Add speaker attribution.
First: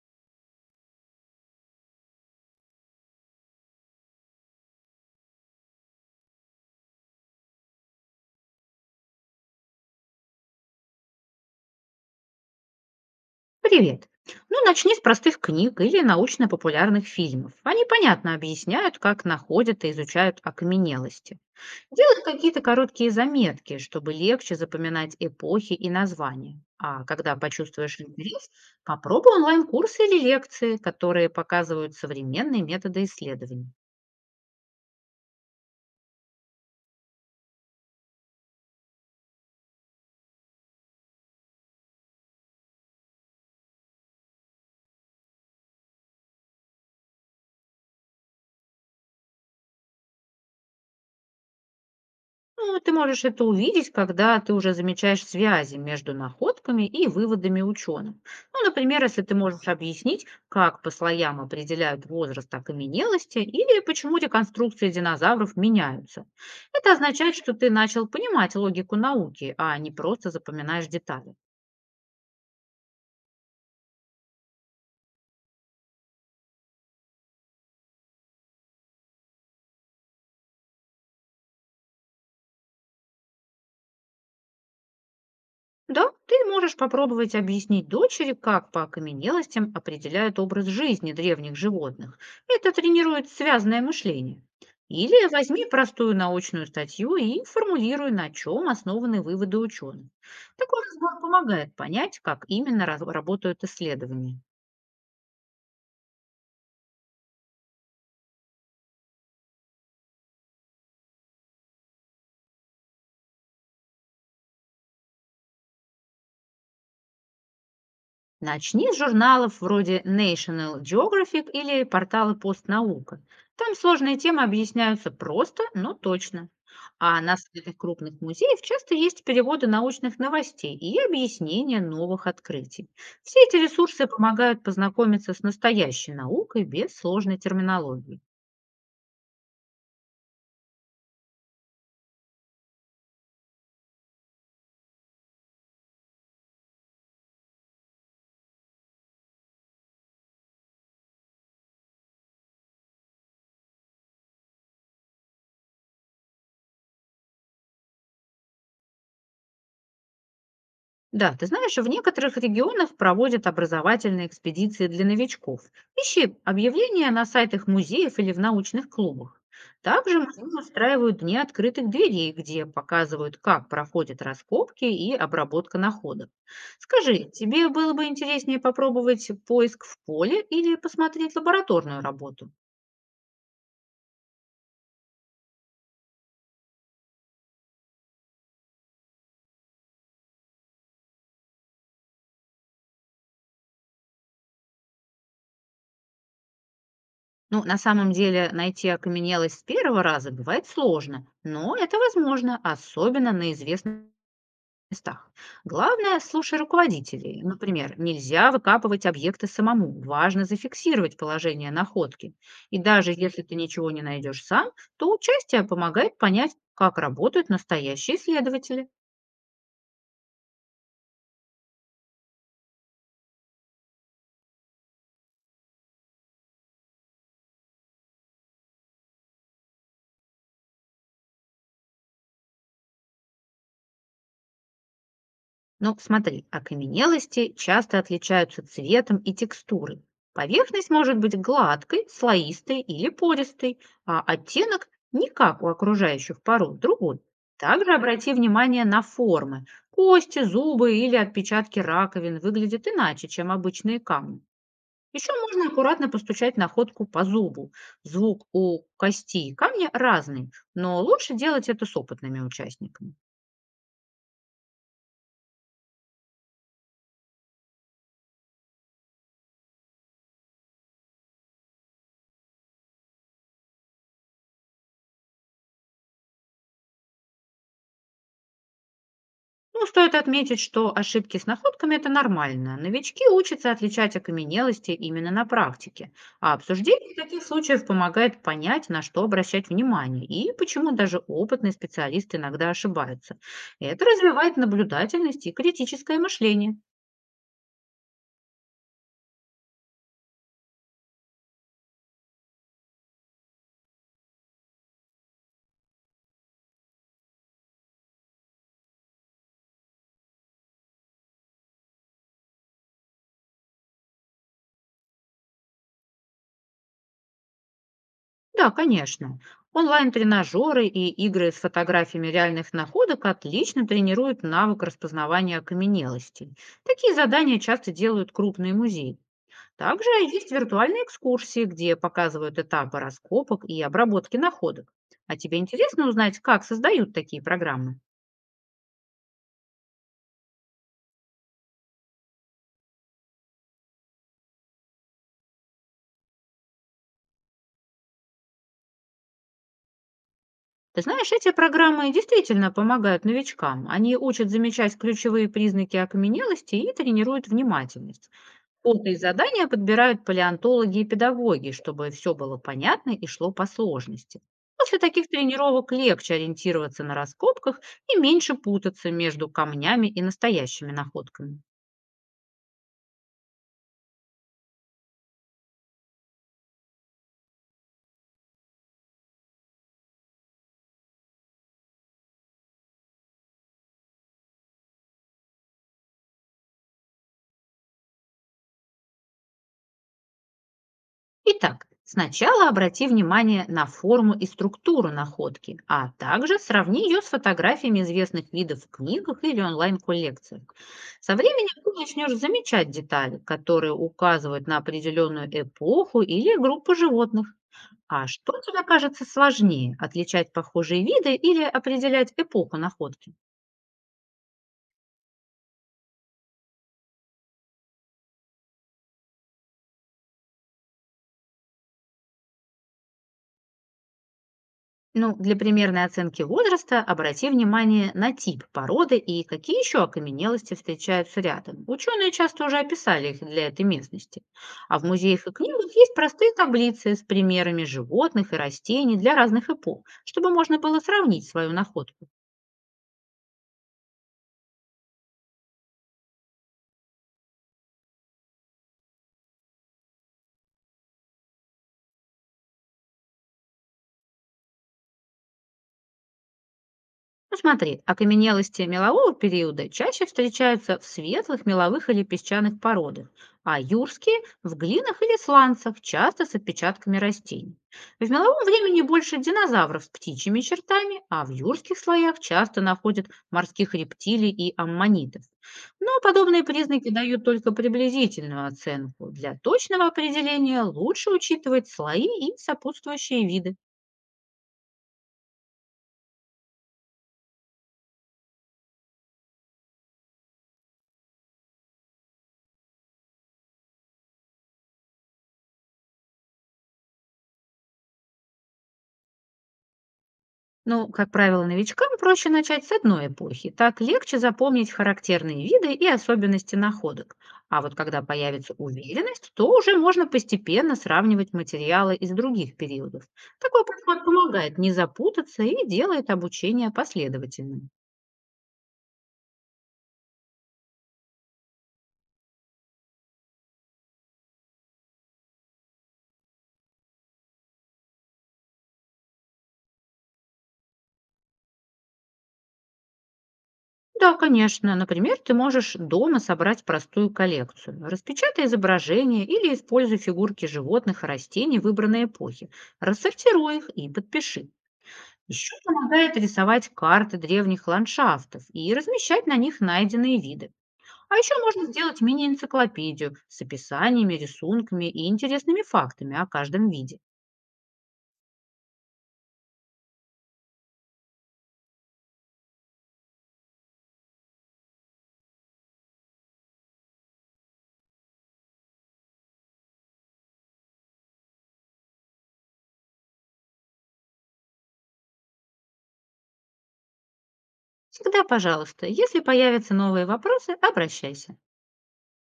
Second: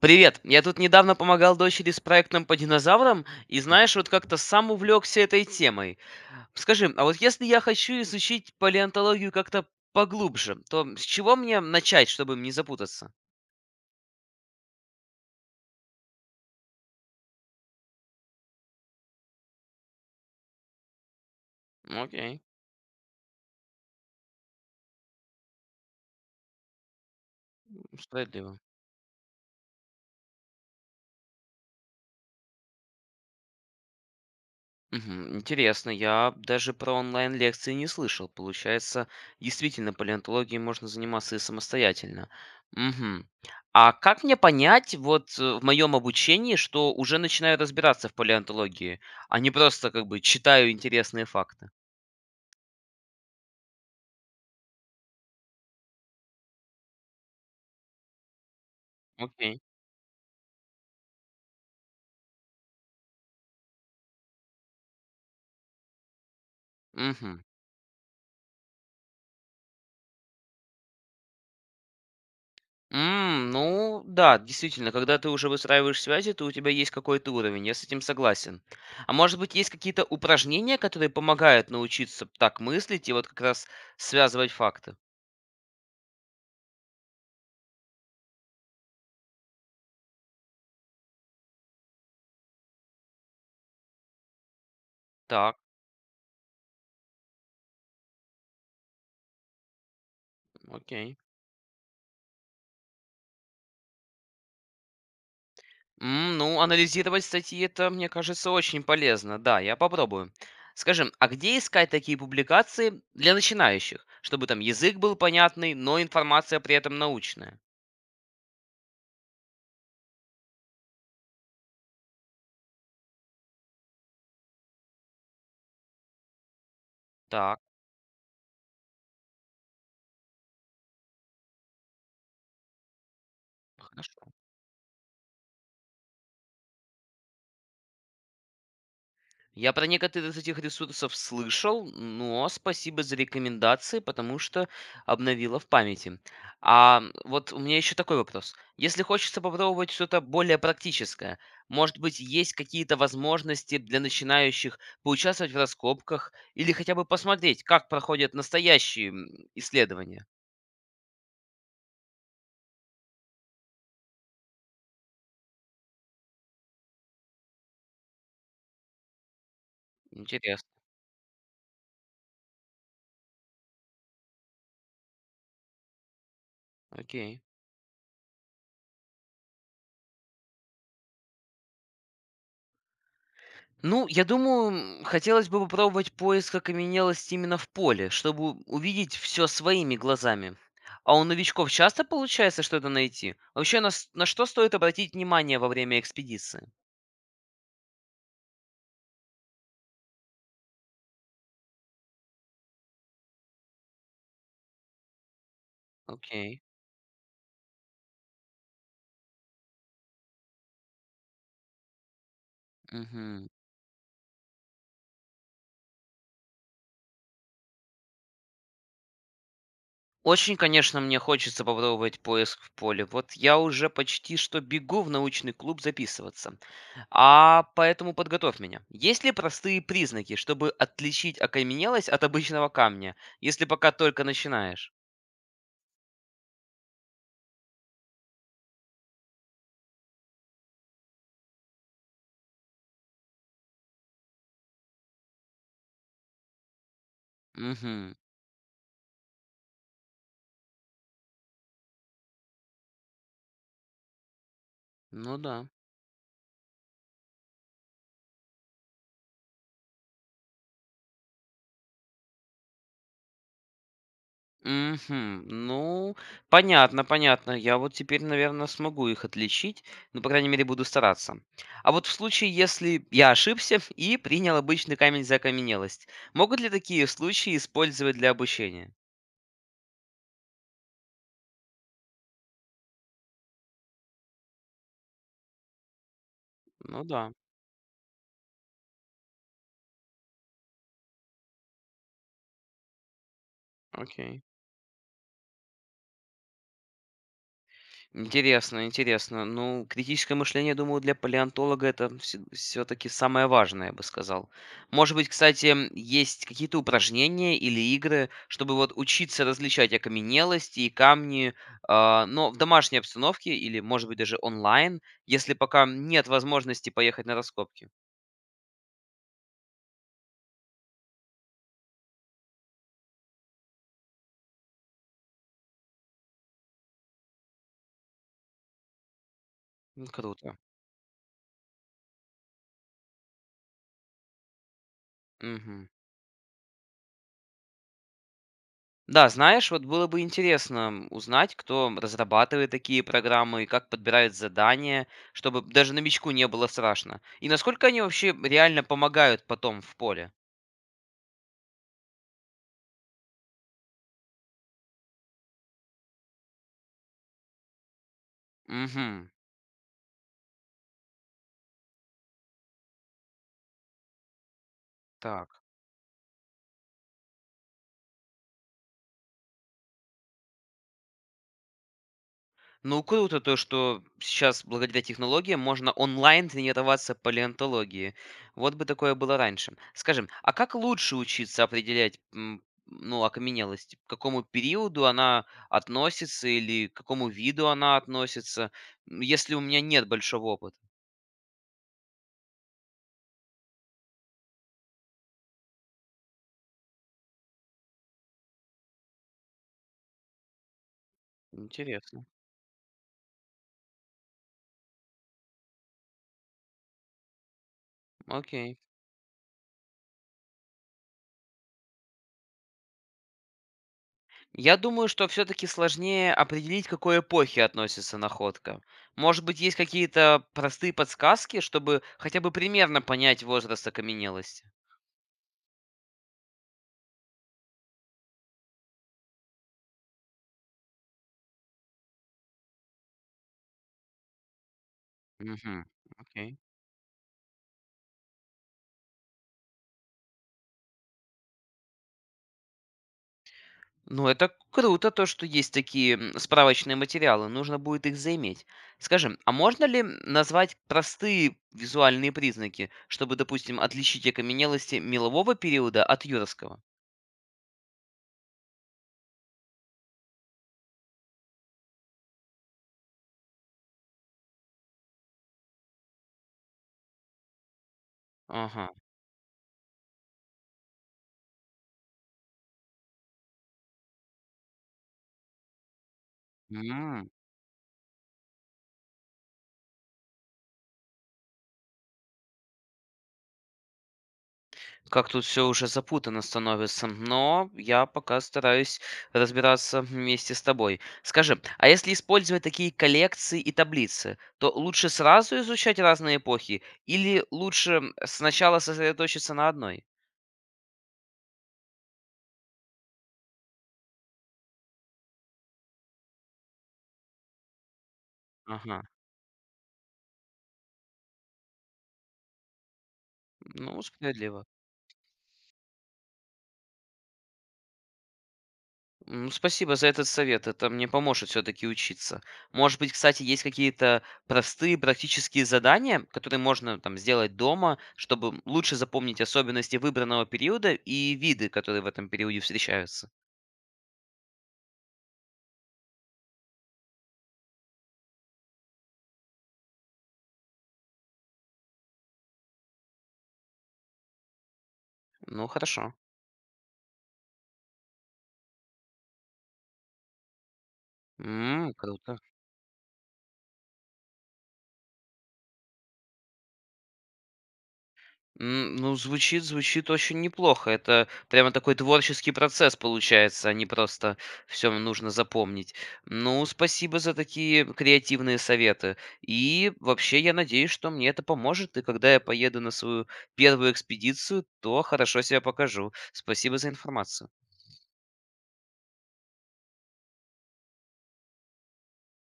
Speaker 1: Привет, я тут недавно помогал дочери с проектом по динозаврам, и знаешь, вот как-то сам увлекся этой темой. Скажи, а вот если я хочу изучить палеонтологию как-то поглубже, то с чего мне начать, чтобы не запутаться?
Speaker 2: Привет. Ну, начни с простых книг или научно-популярных фильмов. Они понятно объясняют, как находят и изучают окаменелости. Делай
Speaker 1: Окей,
Speaker 2: какие-то короткие заметки, чтобы легче запоминать эпохи и названия. А когда почувствуешь интерес,
Speaker 1: справедливо.
Speaker 2: попробуй онлайн-курсы или лекции, которые показывают современные методы исследований.
Speaker 1: Мгм. Интересно, я даже про онлайн-лекции не слышал. Получается, действительно, палеонтологией можно заниматься и самостоятельно. Мгм. А как мне понять, вот в моем обучении, что уже начинаю разбираться в палеонтологии, а не просто как бы читаю интересные факты?
Speaker 2: Ну, ты можешь это увидеть, когда ты уже замечаешь связи между находками и выводами ученых. Ну, например, если ты
Speaker 1: Окей.
Speaker 2: можешь объяснить, как по слоям определяют возраст окаменелости или почему реконструкции динозавров меняются. Это означает,
Speaker 1: Мгм.
Speaker 2: что ты начал понимать логику науки, а не просто запоминаешь детали.
Speaker 1: Ну да, действительно, когда ты уже выстраиваешь связи, то у тебя есть какой-то уровень, я с этим согласен. А может быть, есть какие-то упражнения, которые помогают научиться так мыслить и вот как раз связывать факты?
Speaker 2: Да, ты можешь попробовать объяснить дочери, как по окаменелостям определяют образ жизни древних животных. Это тренирует связное мышление. Или
Speaker 1: Так,
Speaker 2: возьми простую научную статью и формулируй, на чем основаны выводы ученых. Такой
Speaker 1: окей.
Speaker 2: разбор помогает понять, как именно работают исследования.
Speaker 1: Ну, анализировать статьи, это, мне кажется, очень полезно. Да, я попробую. Скажи, а где искать такие публикации для начинающих, чтобы там язык был понятный, но информация при этом научная?
Speaker 2: Начни с журналов вроде National Geographic или портала «Постнаука». Там сложные темы объясняются просто, но точно. А на
Speaker 1: Так,
Speaker 2: сайтах крупных музеев часто есть переводы научных новостей и объяснения новых открытий. Все эти ресурсы
Speaker 1: хорошо.
Speaker 2: помогают познакомиться с настоящей наукой без сложной терминологии.
Speaker 1: Я про некоторые из этих ресурсов слышал, но спасибо за рекомендации, потому что обновила в памяти. А вот у меня еще такой вопрос. Если хочется попробовать что-то более практическое, может быть, есть какие-то возможности для начинающих поучаствовать в раскопках или хотя бы посмотреть, как проходят настоящие исследования?
Speaker 2: Да, ты знаешь, в некоторых регионах проводят образовательные экспедиции для новичков. Ищи объявления на сайтах музеев или в научных клубах. Также музеи
Speaker 1: Интересно.
Speaker 2: устраивают дни открытых дверей, где показывают, как проходят раскопки и обработка находок. Скажи,
Speaker 1: Окей.
Speaker 2: тебе было бы интереснее попробовать поиск в поле или посмотреть лабораторную работу?
Speaker 1: Ну, я думаю, хотелось бы попробовать поиск окаменелости именно в поле, чтобы увидеть все своими глазами. А у новичков часто получается что-то найти? Вообще, на что стоит обратить внимание во время экспедиции?
Speaker 2: Ну, на самом деле, найти окаменелость с первого раза бывает сложно, но это возможно, особенно на известных местах. Главное, слушай
Speaker 1: Окей.
Speaker 2: руководителей. Например, нельзя выкапывать объекты самому. Важно зафиксировать положение находки. И даже если
Speaker 1: Мгм.
Speaker 2: ты ничего не найдешь сам, то участие помогает понять, как работают настоящие исследователи.
Speaker 1: Очень, конечно, мне хочется попробовать поиск в поле. Вот я уже почти что бегу в научный клуб записываться. А поэтому подготовь меня. Есть ли простые признаки, чтобы отличить окаменелость от обычного камня, если пока только начинаешь?
Speaker 2: Ну, смотри, окаменелости часто отличаются цветом и текстурой. Поверхность может быть гладкой, слоистой или пористой, а оттенок не как у окружающих пород, другой. Также
Speaker 1: Мгм.
Speaker 2: обрати внимание на формы. Кости, зубы или отпечатки раковин выглядят иначе, чем обычные камни. Еще
Speaker 1: Ну
Speaker 2: можно
Speaker 1: да.
Speaker 2: аккуратно постучать находку по зубу. Звук у кости и камня разный, но лучше делать это с опытными участниками.
Speaker 1: Мгм. Ну, понятно, понятно. Я вот теперь, наверное, смогу их отличить. Ну, по крайней мере, буду стараться. А вот в случае, если я ошибся и принял обычный камень за окаменелость, могут ли такие случаи использовать для обучения?
Speaker 2: Ну, стоит отметить, что ошибки с находками — это нормально. Новички учатся отличать окаменелости именно на практике. А
Speaker 1: Ну
Speaker 2: обсуждение
Speaker 1: да,
Speaker 2: таких случаев помогает понять, на что обращать внимание и почему даже опытные специалисты иногда ошибаются. Это
Speaker 1: окей.
Speaker 2: развивает наблюдательность и критическое мышление.
Speaker 1: Интересно, интересно. Ну, критическое мышление, думаю, для палеонтолога это все-таки самое важное, я бы сказал. Может быть, кстати, есть какие-то упражнения или игры, чтобы вот учиться различать окаменелости и камни, а, но в домашней обстановке или, может быть, даже онлайн, если пока нет возможности поехать на раскопки.
Speaker 2: Да, конечно. Онлайн-тренажеры и игры с фотографиями реальных находок отлично тренируют навык распознавания окаменелостей. Такие задания часто делают крупные музеи. Также есть
Speaker 1: Круто.
Speaker 2: виртуальные экскурсии, где показывают этапы раскопок и обработки находок. А тебе
Speaker 1: Мгм.
Speaker 2: интересно узнать, как создают такие программы?
Speaker 1: Да, знаешь, вот было бы интересно узнать, кто разрабатывает такие программы и как подбирает задания, чтобы даже новичку не было страшно. И насколько они вообще реально помогают потом в поле.
Speaker 2: Ты знаешь, эти программы действительно помогают новичкам. Они учат замечать ключевые признаки окаменелости и тренируют внимательность. Фото и
Speaker 1: Угу,
Speaker 2: задания подбирают палеонтологи и педагоги, чтобы все было понятно и шло по сложности. После таких
Speaker 1: так.
Speaker 2: тренировок легче ориентироваться на раскопках и меньше путаться между камнями и настоящими находками.
Speaker 1: Ну, круто то, что сейчас благодаря технологиям можно онлайн тренироваться по палеонтологии. Вот бы такое было раньше. Скажем, а как лучше учиться определять, ну, окаменелость? К какому периоду она относится или к какому виду она относится, если у меня нет большого опыта?
Speaker 2: Итак, сначала обрати внимание на форму и структуру находки, а также сравни ее с фотографиями известных видов в книгах или онлайн-коллекциях. Со временем ты
Speaker 1: Интересно.
Speaker 2: начнешь замечать детали, которые указывают на определенную эпоху или группу животных. А что
Speaker 1: Окей.
Speaker 2: тебе кажется сложнее — отличать похожие виды или определять эпоху находки?
Speaker 1: Я думаю, что все-таки сложнее определить, к какой эпохе относится находка. Может быть, есть какие-то простые подсказки, чтобы хотя бы примерно понять возраст окаменелости?
Speaker 2: Ну, для примерной оценки возраста обрати внимание на тип породы и какие еще окаменелости встречаются рядом. Ученые часто уже описали их для этой местности. А в музеях и
Speaker 1: Угу.
Speaker 2: книгах есть простые
Speaker 1: Окей.
Speaker 2: таблицы с примерами животных и растений для разных эпох, чтобы можно было сравнить свою находку.
Speaker 1: Ну, это круто, то, что есть такие справочные материалы. Нужно будет их заиметь. Скажем, а можно ли назвать простые визуальные признаки, чтобы, допустим, отличить окаменелости мелового периода от юрского?
Speaker 2: Ну, смотри, окаменелости мелового периода чаще встречаются в светлых меловых или песчаных породах, а юрские — в глинах или сланцах, часто с отпечатками растений. В меловом
Speaker 1: Ага.
Speaker 2: времени больше динозавров с птичьими чертами, а в юрских слоях часто находят морских рептилий и аммонитов. Но подобные признаки
Speaker 1: М.
Speaker 2: дают только приблизительную оценку. Для точного определения лучше учитывать слои и сопутствующие виды.
Speaker 1: Как тут все уже запутанно становится, но я пока стараюсь разбираться вместе с тобой. Скажи, а если использовать такие коллекции и таблицы, то лучше сразу изучать разные эпохи или лучше сначала сосредоточиться на одной?
Speaker 2: Ну, как правило, новичкам проще начать с одной эпохи. Так легче запомнить характерные виды и особенности находок. А вот когда появится
Speaker 1: Ага,
Speaker 2: уверенность, то уже можно постепенно сравнивать материалы из других периодов. Такой
Speaker 1: ну
Speaker 2: подход
Speaker 1: справедливо.
Speaker 2: помогает не запутаться и делает обучение последовательным.
Speaker 1: Спасибо за этот совет, это мне поможет все-таки учиться. Может быть, кстати, есть какие-то простые практические задания, которые можно там сделать дома, чтобы лучше запомнить особенности выбранного периода и виды, которые в этом периоде встречаются.
Speaker 2: Да, конечно. Например, ты можешь дома собрать простую коллекцию. Распечатай изображения или используй фигурки животных и растений выбранной эпохи. Рассортируй их и подпиши.
Speaker 1: Ну,
Speaker 2: Еще
Speaker 1: хорошо.
Speaker 2: помогает рисовать карты древних ландшафтов и размещать на них найденные виды. А еще можно сделать
Speaker 1: Круто.
Speaker 2: мини-энциклопедию с описаниями, рисунками и интересными фактами о каждом виде.
Speaker 1: Ну, звучит звучит очень неплохо. Это прямо такой творческий процесс получается, а не просто все нужно запомнить. Ну, спасибо за такие креативные советы. И вообще, я надеюсь, что мне это поможет, и когда я поеду на свою первую экспедицию, то хорошо себя покажу. Спасибо за информацию.
Speaker 2: Всегда, пожалуйста, если появятся новые вопросы, обращайся.